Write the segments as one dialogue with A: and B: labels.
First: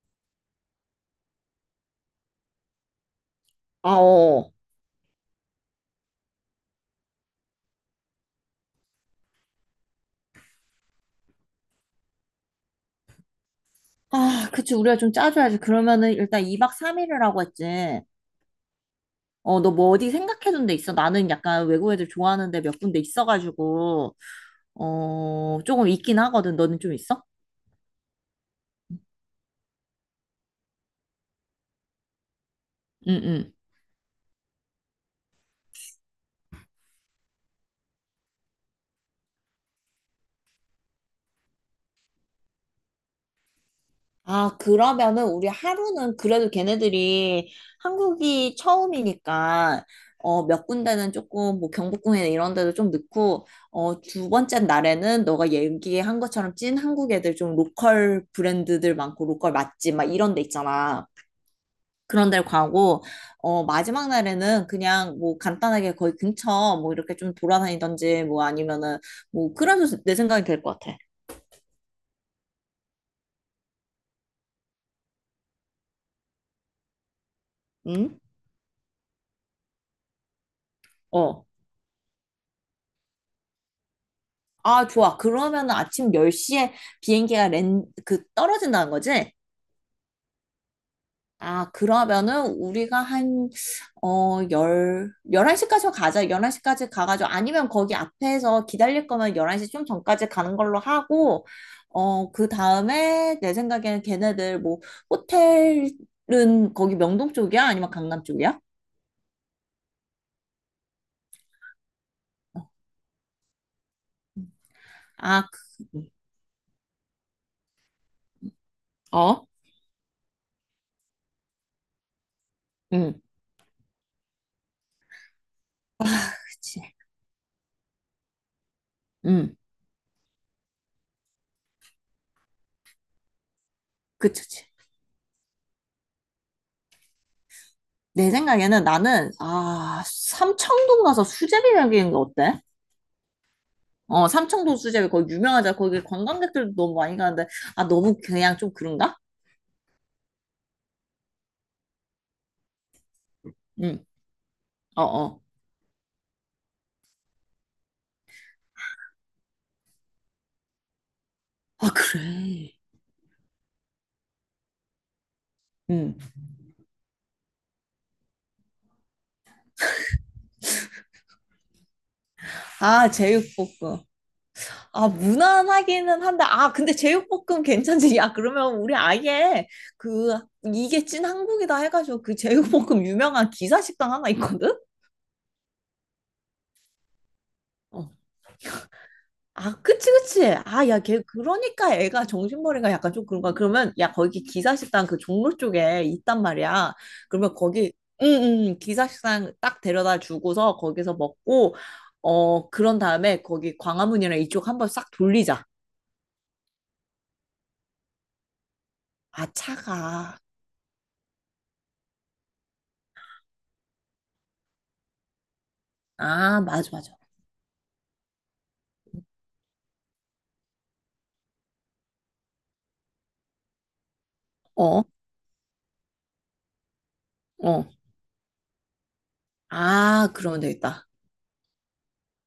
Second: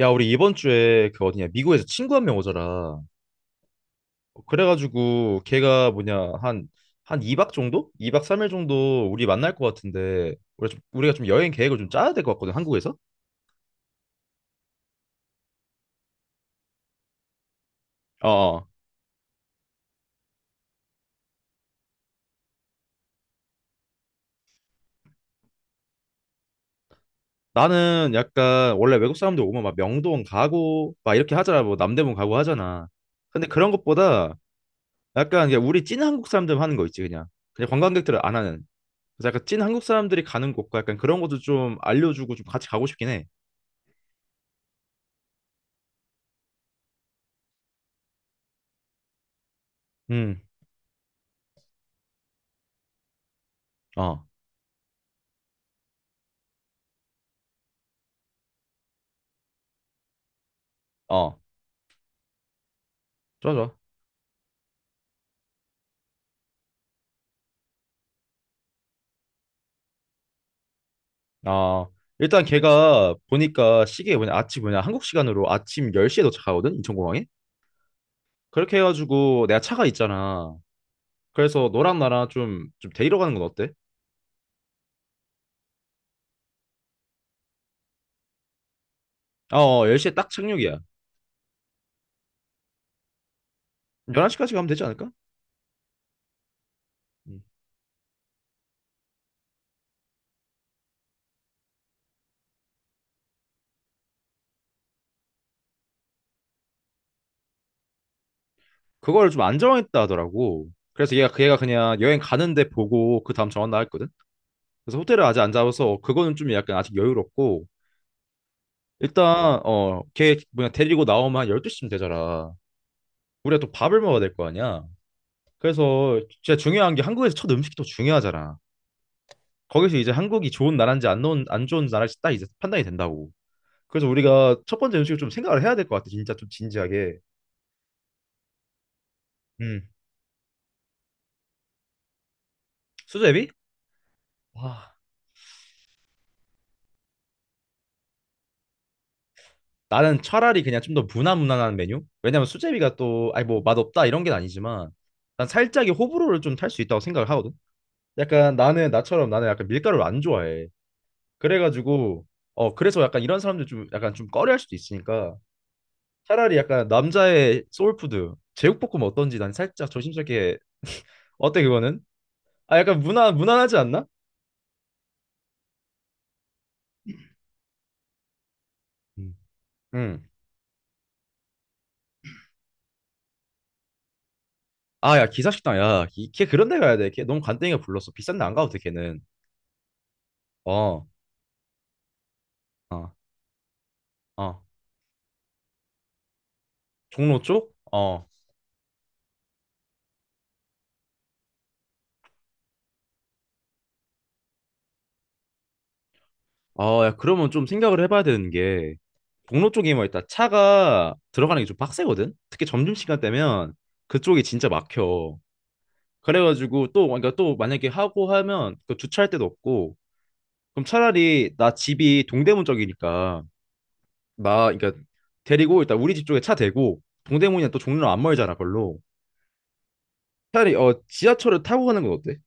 A: 야, 우리 이번 주에 그 어디냐, 미국에서 친구 한 명 오잖아.
B: 아, 어.
A: 그래가지고 걔가 뭐냐, 한 2박 정도? 2박 3일 정도 우리 만날 것 같은데, 우리가 좀 여행 계획을 좀 짜야 될 것 같거든, 한국에서?
B: 아, 그치. 우리가 좀 짜줘야지. 그러면은 일단 2박 3일을 하고 했지.
A: 어. 어.
B: 어, 너 뭐 어디 생각해둔 데 있어? 나는 약간 외국 애들 좋아하는데 몇 군데 있어가지고, 어, 조금 있긴 하거든. 너는 좀 있어?
A: 나는 약간 원래 외국 사람들 오면 막 명동 가고 막 이렇게 하잖아, 뭐 남대문 가고 하잖아.
B: 응,
A: 근데
B: 응.
A: 그런 것보다 약간 그냥 우리 찐 한국 사람들 하는 거 있지, 그냥. 그냥 관광객들은 안 하는. 그래서 약간 찐 한국 사람들이 가는 곳과 약간 그런 것도 좀 알려주고 좀 같이 가고 싶긴 해.
B: 아, 그러면은 우리 하루는 그래도 걔네들이 한국이 처음이니까
A: 음,
B: 몇 군데는 조금 뭐 경복궁에 이런 데도 좀 넣고
A: 어,
B: 두 번째 날에는 너가 얘기한 것처럼 찐 한국 애들 좀 로컬 브랜드들 많고 로컬 맛집 막 이런 데 있잖아.
A: 어.
B: 그런 데를 가고
A: 좋아, 좋아.
B: 마지막 날에는 그냥 뭐 간단하게 거기 근처 뭐 이렇게 좀 돌아다니던지 뭐 아니면은 뭐 그래도 내 생각이 될 것 같아.
A: 아, 일단 걔가 보니까 시계 뭐냐, 아침 뭐냐, 한국 시간으로 아침 10시에 도착하거든, 인천공항에?
B: 응?
A: 그렇게 해가지고 내가 차가 있잖아.
B: 어.
A: 그래서 너랑 나랑 좀 데리러 가는 건 어때?
B: 아, 좋아. 그러면은 아침 10시에 떨어진다는 거지?
A: 아, 어, 10시에 딱 착륙이야.
B: 아, 그러면은 우리가 한, 어,
A: 11시까지 가면 되지 않을까?
B: 열, 11시까지 가자. 11시까지 가가지고,
A: 음.
B: 아니면 거기 앞에서 기다릴 거면 11시 좀 전까지 가는 걸로 하고, 그 다음에 내 생각에는 걔네들 뭐, 호텔은 거기 명동 쪽이야? 아니면 강남 쪽이야?
A: 그걸 좀 안 정했다 하더라고. 그래서 걔가 그냥 여행
B: 어.
A: 가는데 보고 그 다음 정한다 했거든? 그래서 호텔을 아직
B: 아,
A: 안
B: 그,
A: 잡아서 그거는 좀 약간 아직 여유롭고,
B: 어?
A: 일단, 걔 뭐냐, 데리고 나오면 한 12시쯤 되잖아.
B: 응,
A: 우리가 또 밥을 먹어야 될 거 아니야? 그래서 진짜
B: 그치.
A: 중요한 게 한국에서 첫 음식이 또 중요하잖아.
B: 응,
A: 거기서 이제 한국이 좋은 나라인지 안 좋은 나라인지 딱 이제 판단이 된다고. 그래서 우리가
B: 그치.
A: 첫 번째 음식을 좀 생각을 해야 될 것 같아. 진짜 좀 진지하게.
B: 내 생각에는 나는
A: 음.
B: 아 삼청동 가서 수제비 먹이는 거 어때?
A: 수제비?
B: 어 삼청동
A: 와.
B: 수제비 거기 유명하잖아 거기 관광객들도 너무 많이 가는데 아 너무 그냥 좀 그런가?
A: 나는 차라리 그냥 좀 더 무난무난한 메뉴? 왜냐면 수제비가 또 아니 뭐 맛없다 이런 게 아니지만
B: 응어어
A: 난 살짝의 호불호를 좀 탈 수 있다고 생각을 하거든. 약간 나는 나처럼 나는 약간 밀가루를 안 좋아해.
B: 아
A: 그래가지고
B: 그래
A: 그래서 약간 이런 사람들 좀 약간 좀 꺼려할 수도 있으니까
B: 응.
A: 차라리 약간 남자의 소울푸드 제육볶음 어떤지 난 살짝 조심스럽게 어때 그거는? 아 약간
B: 아,
A: 무난 무난하지
B: 제육볶음.
A: 않나?
B: 아, 무난하기는 한데, 아, 근데 제육볶음 괜찮지? 야, 그러면 우리
A: 음.
B: 아예
A: 응.
B: 그, 이게 찐 한국이다 해가지고 그 제육볶음 유명한 기사식당 하나 있거든?
A: 아 야 기사식당 야 걔 그런 데 가야 돼. 걔 너무 간땡이가
B: 어,
A: 불렀어. 비싼 데 안 가도 돼 걔는.
B: 아, 그치, 그치. 아, 야,
A: 어.
B: 걔, 그러니까 애가 정신머리가
A: 어.
B: 약간 좀 그런 거야. 그러면, 야, 거기
A: 어.
B: 기사식당 그 종로 쪽에 있단 말이야.
A: 종로
B: 그러면
A: 쪽?
B: 거기,
A: 어.
B: 응, 응, 응. 기사식당 딱 데려다 주고서 거기서 먹고, 그런 다음에 거기 광화문이랑 이쪽 한번 싹 돌리자.
A: 어 야 그러면 좀 생각을 해봐야 되는 게
B: 아,
A: 종로 쪽이 뭐 일단
B: 차가.
A: 차가 들어가는 게 좀 빡세거든. 특히 점심시간 되면 그쪽이 진짜 막혀.
B: 아,
A: 그래가지고
B: 맞아,
A: 또
B: 맞아.
A: 그러니까 또 만약에 하고 하면 그 주차할 데도 없고 그럼 차라리 나 집이 동대문 쪽이니까 나 그러니까
B: 어,
A: 데리고 일단 우리 집 쪽에 차 대고 동대문이랑 또
B: 어.
A: 종로 안 멀잖아 걸로
B: 아, 그러면
A: 차라리
B: 되겠다.
A: 지하철을 타고 가는 건 어때?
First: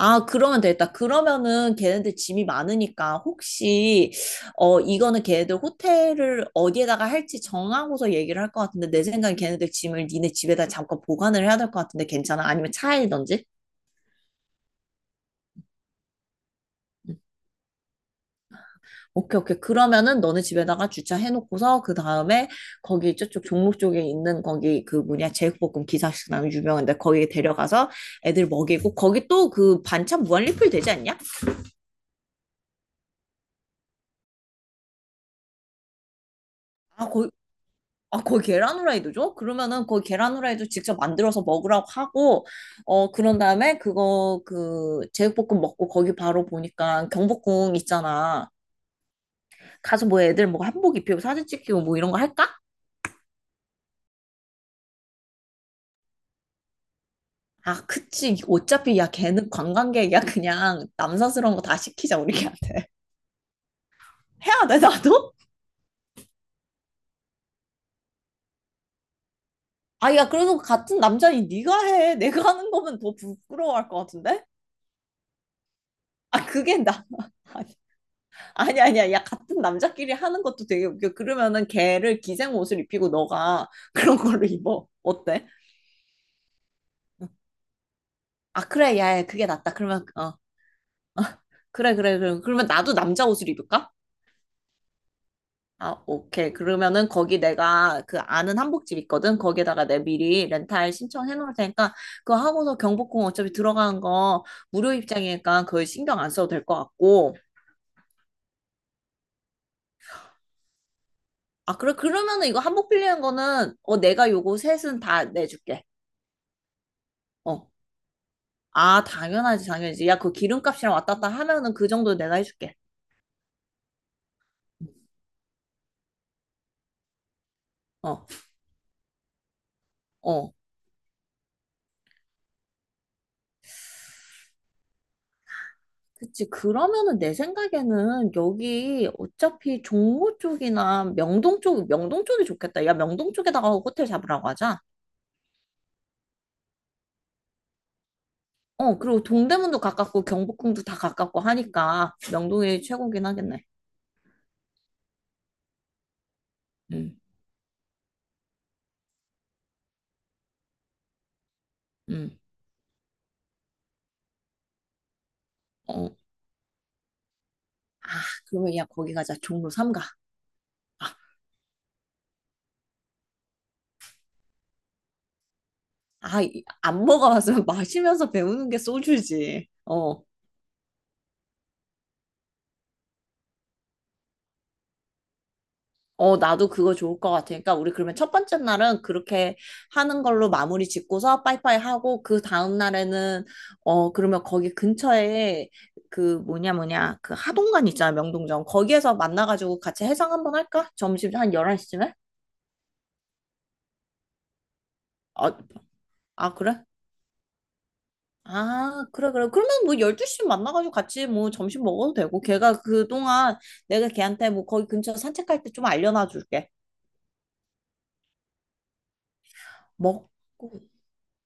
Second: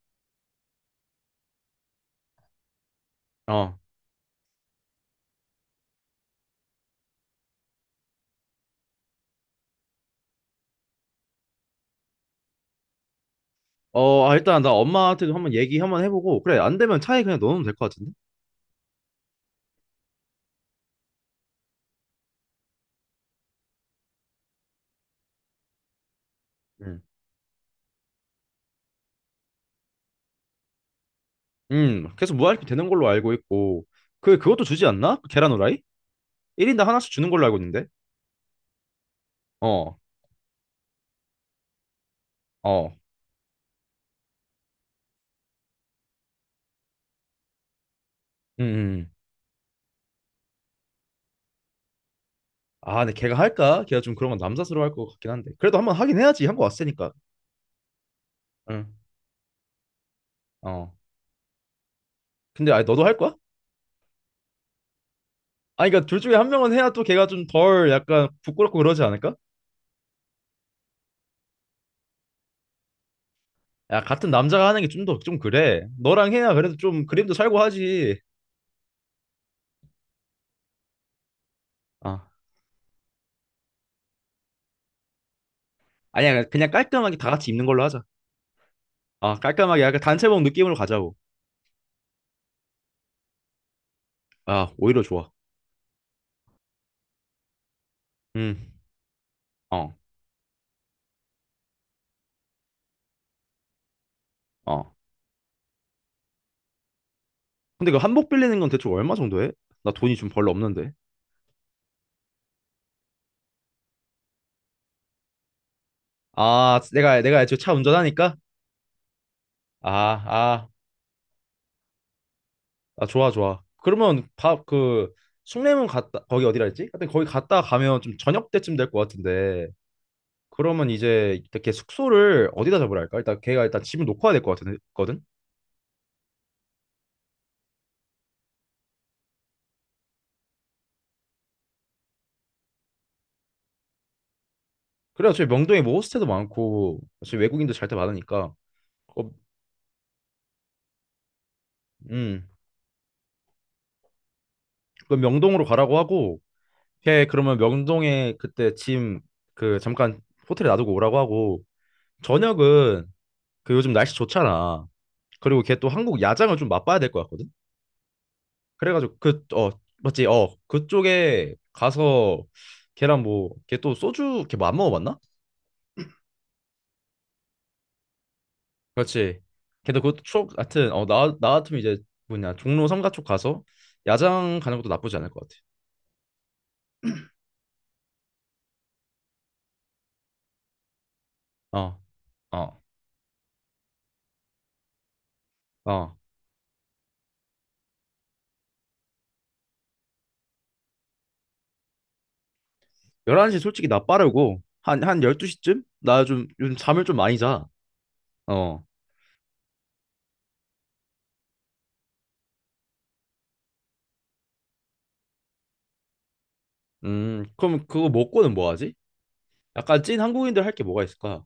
B: 아, 그러면 되겠다. 그러면은 걔네들 짐이 많으니까
A: 어.
B: 혹시 어 이거는 걔네들 호텔을 어디에다가 할지 정하고서 얘기를 할 것 같은데 내 생각엔 걔네들 짐을 니네 집에다 잠깐 보관을 해야 될 것 같은데 괜찮아? 아니면 차에든지?
A: 어, 아, 일단 나 엄마한테도 한번 얘기 한번 해보고 그래 안 되면
B: 음,
A: 차에 그냥 넣어놓으면 될 것 같은데?
B: 오케이, 오케이. 그러면은 너네 집에다가 주차해놓고서 그 다음에 거기 저쪽 종로 쪽에 있는 거기 그 뭐냐 제육볶음 기사식당 유명한데
A: 음.
B: 거기 데려가서 애들 먹이고 거기 또 그 반찬 무한 리필 되지 않냐?
A: 계속 무할피 되는 걸로 알고 있고 그것도 주지 않나? 그 계란 후라이? 1인당
B: 아,
A: 하나씩 주는 걸로 알고 있는데
B: 아, 거기 계란 후라이도 줘? 그러면은
A: 어
B: 거기 계란 후라이도 직접 만들어서 먹으라고 하고,
A: 어.
B: 그런 다음에 제육볶음 먹고 거기 바로 보니까 경복궁 있잖아.
A: 음, 음.
B: 가서 뭐 애들 뭐 한복 입히고 사진 찍히고 뭐 이런 거 할까?
A: 아 근데 걔가 할까? 걔가 좀 그런 건 남사스러워 할 것 같긴 한데 그래도 한번 하긴 해야지 한 거 왔으니까
B: 아, 그치.
A: 응.
B: 어차피 야, 걔는 관광객이야. 그냥
A: 어
B: 남사스러운 거 다 시키자, 우리
A: 근데 아니
B: 걔한테.
A: 너도 할 거야?
B: 해야 돼, 나도?
A: 아니 그러니까 둘 중에 한 명은 해야 또 걔가 좀 덜 약간 부끄럽고 그러지 않을까?
B: 아, 야, 그래도 같은 남자니 네가 해. 내가 하는 거면 더 부끄러워할 것
A: 야 같은
B: 같은데?
A: 남자가 하는 게 좀 더 좀 그래. 너랑
B: 아,
A: 해야 그래도
B: 그게
A: 좀
B: 나.
A: 그림도 살고 하지.
B: 아니 아니야. 야 같은 남자끼리 하는 것도 되게 웃겨. 그러면은 걔를
A: 아
B: 기생 옷을 입히고 너가 그런 걸로 입어. 어때?
A: 아니야 그냥 깔끔하게
B: 어.
A: 다 같이 입는 걸로 하자.
B: 아 그래 야, 야
A: 아
B: 그게 낫다.
A: 깔끔하게 약간
B: 그러면 어
A: 단체복 느낌으로 가자고.
B: 그래 그래 그럼 그러면 나도 남자 옷을 입을까?
A: 아 오히려 좋아.
B: 아 오케이. 그러면은 거기 내가 그 아는
A: 음.
B: 한복집 있거든. 거기에다가
A: 어.
B: 내 미리 렌탈 신청해 놓을 테니까 그거 하고서 경복궁 어차피 들어가는 거 무료
A: 어.
B: 입장이니까 그걸 신경 안 써도 될 것 같고.
A: 근데 그 한복 빌리는 건 대충 얼마 정도 해? 나 돈이 좀 별로 없는데.
B: 아 그래 그러면은 이거 한복 빌리는 거는 어 내가 요거 셋은 다 내줄게.
A: 아 내가 애초에
B: 어.
A: 차 운전하니까.
B: 아, 당연하지,
A: 아
B: 당연하지. 야, 그
A: 아.
B: 기름값이랑 왔다 갔다 하면은 그 정도 내가 해줄게.
A: 아 좋아 좋아. 그러면 밥그 숭례문 갔다 거기 어디라 했지? 하여튼 거기 갔다 가면 좀
B: 어,
A: 저녁 때쯤 될 것 같은데.
B: 어.
A: 그러면 이제 이렇게 숙소를 어디다 잡으라 할까? 일단 걔가 일단 집을 놓고 와야 될 것 같거든.
B: 그치. 그러면은 내 생각에는 여기 어차피 종로 쪽이나 명동 쪽, 명동 쪽이 좋겠다. 야, 명동 쪽에다가 호텔 잡으라고 하자.
A: 그래 어차피 명동에 뭐 호스텔도 많고 어차피 외국인도 잘 때 많으니까.
B: 어, 그리고
A: 어,
B: 동대문도 가깝고 경복궁도 다 가깝고 하니까
A: 음.
B: 명동이 최고긴 하겠네.
A: 그럼 명동으로 가라고 하고
B: 응,
A: 걔 그러면 명동에 그때 짐 그 잠깐 호텔에 놔두고 오라고 하고
B: 응.
A: 저녁은 그 요즘 날씨 좋잖아. 그리고 걔 또
B: 어.
A: 한국 야장을 좀 맛봐야 될 것 같거든.
B: 아, 그러면 야, 거기
A: 그래가지고
B: 가자.
A: 그
B: 종로 삼가
A: 맞지
B: 아,
A: 그쪽에 가서 걔랑 뭐 걔 또 소주 걔 뭐 안 먹어봤나?
B: 안 먹어봤으면 마시면서 배우는 게
A: 그렇지.
B: 소주지.
A: 근데 그것도
B: 어,
A: 추억 하여튼 나 같으면 이제 뭐냐 종로 삼가 쪽 가서 야장 가는 것도 나쁘지 않을 것
B: 어, 나도 그거 좋을 것 같으니까, 우리 그러면 첫 번째 날은 그렇게 하는 걸로 마무리 짓고서 빠이빠이
A: 같아.
B: 하고, 그
A: 어,
B: 다음
A: 어,
B: 날에는, 어, 그러면 거기 근처에
A: 어.
B: 그 뭐냐, 그 하동관 있잖아, 명동점. 거기에서 만나가지고 같이 해상 한번 할까? 점심 한 11시쯤에?
A: 11시 솔직히 나 빠르고 한
B: 어,
A: 12시쯤? 나 좀
B: 아,
A: 요즘
B: 그래?
A: 잠을 좀 많이 자. 어.
B: 아, 그래, 그래. 그러면 뭐 12시 만나가지고 같이 뭐 점심 먹어도 되고, 걔가 그동안 내가 걔한테 뭐 거기 근처 산책할 때 좀 알려놔 줄게.
A: 그럼 그거 먹고는 뭐 하지? 약간 찐
B: 먹고,
A: 한국인들 할 게 뭐가 있을까?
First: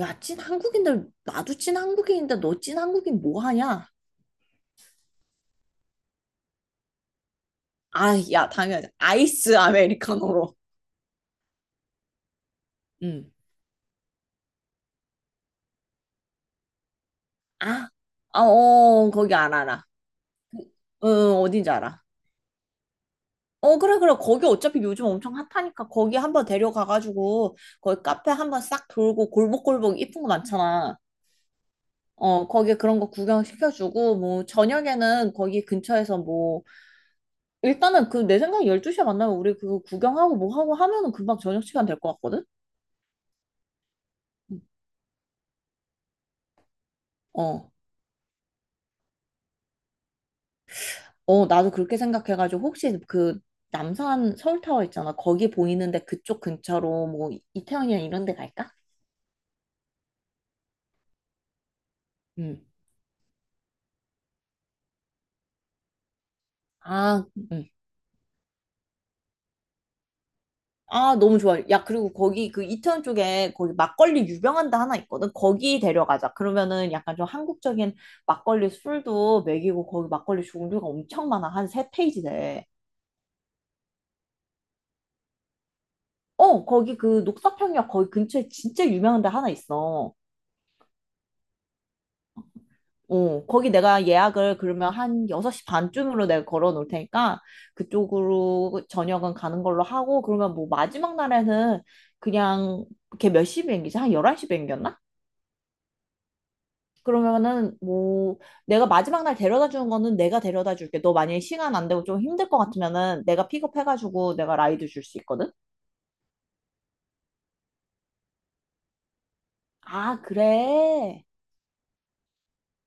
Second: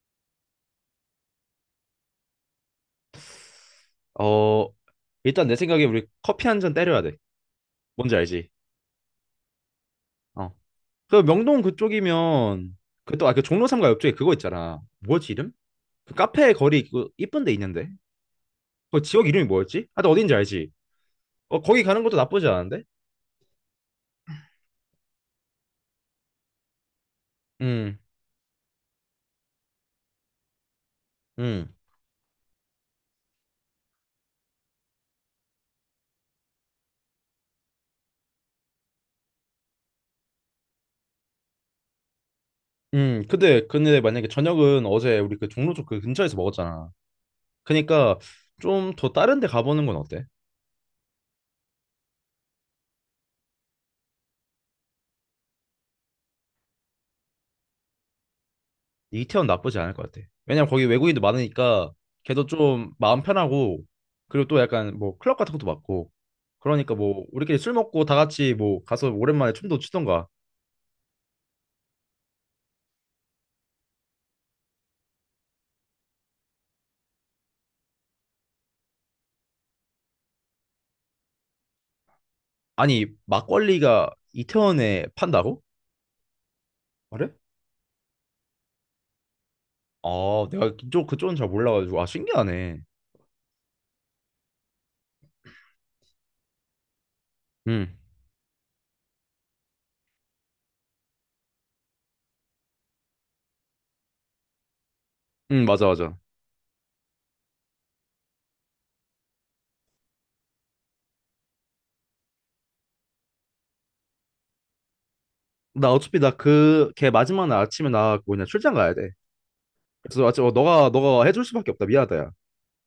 B: 야, 찐 한국인들, 나도 찐 한국인인데 너 찐 한국인 뭐 하냐?
A: 어, 일단 내 생각에 우리 커피 한 잔 때려야 돼.
B: 아,
A: 뭔지
B: 야,
A: 알지?
B: 당연히 아이스
A: 어.
B: 아메리카노로.
A: 그 명동 그쪽이면 그 또
B: 응.
A: 아 그 종로 삼가 옆쪽에 그거 있잖아. 뭐지 이름? 그 카페 거리 그 이쁜 데 있는데.
B: 아, 아,
A: 그
B: 어,
A: 지역
B: 거기
A: 이름이
B: 안 알아.
A: 뭐였지? 하여튼 어딘지
B: 응,
A: 알지?
B: 응,
A: 어,
B: 어딘지
A: 거기 가는
B: 알아.
A: 것도 나쁘지 않은데?
B: 어, 그래, 그래. 거기 어차피 요즘 엄청 핫하니까 거기 한번 데려가가지고
A: 음,
B: 거기 카페 한번 싹 돌고 골목골목 이쁜 거 많잖아.
A: 음,
B: 거기 그런 거 구경시켜주고 뭐 저녁에는 거기 근처에서 뭐 일단은 그 내 생각에 12시에 만나면 우리 그거 구경하고 뭐 하고 하면은 금방 저녁 시간 될 것 같거든?
A: 근데 만약에
B: 응.
A: 저녁은 어제 우리 그 종로 쪽 그 근처에서 먹었잖아.
B: 어.
A: 그니까 좀 더 다른 데 가보는 건 어때?
B: 어, 나도 그렇게 생각해가지고 혹시 그 남산 서울타워 있잖아. 거기 보이는데 그쪽 근처로 뭐 이태원이나 이런 데 갈까?
A: 이태원 나쁘지 않을 것 같아. 왜냐면 거기 외국인도 많으니까 걔도
B: 음.
A: 좀 마음 편하고 그리고 또 약간 뭐 클럽 같은 것도 많고 그러니까 뭐
B: 아,
A: 우리끼리
B: 음.
A: 술 먹고 다 같이 뭐 가서 오랜만에 춤도 추던가.
B: 아, 너무 좋아. 야, 그리고 거기 그 이태원 쪽에 거기 막걸리 유명한 데 하나 있거든. 거기 데려가자. 그러면은 약간 좀 한국적인 막걸리 술도 먹이고 거기 막걸리 종류가 엄청 많아. 한 세 페이지 돼.
A: 아니, 막걸리가 이태원에 판다고?
B: 어, 거기 그
A: 그래?
B: 녹사평역 거기 근처에 진짜 유명한 데 하나 있어.
A: 아, 내가 그쪽은 잘 몰라가지고. 아, 신기하네.
B: 어, 거기 내가 예약을 그러면 한 6시 반쯤으로 내가 걸어 놓을 테니까
A: 응,
B: 그쪽으로 저녁은 가는 걸로 하고 그러면 뭐 마지막 날에는 그냥 걔 몇 시 비행기지? 한 11시 비행기였나?
A: 응, 맞아, 맞아.
B: 그러면은 뭐 내가 마지막 날 데려다 주는 거는 내가 데려다 줄게. 너 만약에 시간 안 되고 좀 힘들 것 같으면은 내가 픽업해가지고 내가 라이드 줄 수 있거든?
A: 나 어차피 나 그, 걔 마지막 날 아침에 나 뭐냐, 출장 가야 돼.
B: 아,
A: 그래서 아침, 너가
B: 그래.
A: 해줄 수밖에 없다. 미안하다, 야.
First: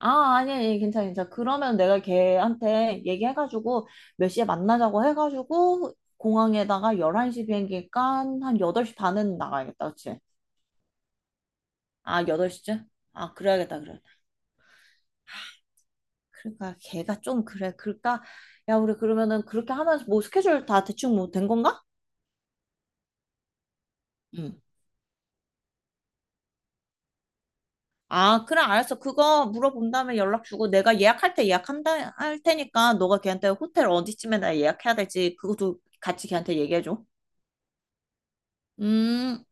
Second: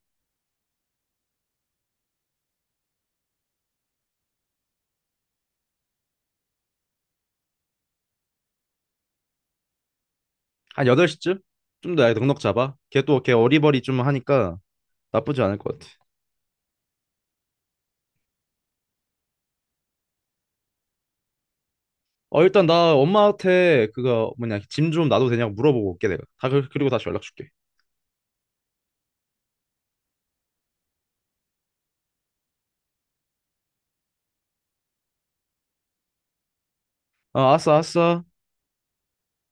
B: 아, 아니, 아니, 괜찮아, 괜찮아. 그러면 내가 걔한테 얘기해가지고 몇 시에 만나자고 해가지고 공항에다가 11시 비행기니까 한 8시 반은 나가야겠다, 그치?
A: 한 8시쯤? 좀 더
B: 아,
A: 넉넉 잡아.
B: 8시쯤?
A: 걔 또, 걔
B: 아, 그래야겠다,
A: 어리버리 좀
B: 그래야겠다.
A: 하니까 나쁘지 않을 것 같아.
B: 그러니까 걔가 좀 그래. 그러니까, 야, 우리 그러면은 그렇게 하면서 뭐 스케줄 다 대충 뭐 된 건가?
A: 어, 일단 나 엄마한테 그거
B: 응.
A: 뭐냐, 짐 좀 놔도 되냐고 물어보고 올게, 내가. 그리고 다시 연락 줄게.
B: 아, 그래, 알았어. 그거 물어본 다음에 연락 주고 내가 예약할 때 예약한다, 할 테니까 너가 걔한테 호텔 어디쯤에다 예약해야 될지 그것도 같이 걔한테 얘기해줘.
A: 어, 알았어, 알았어.
B: 음.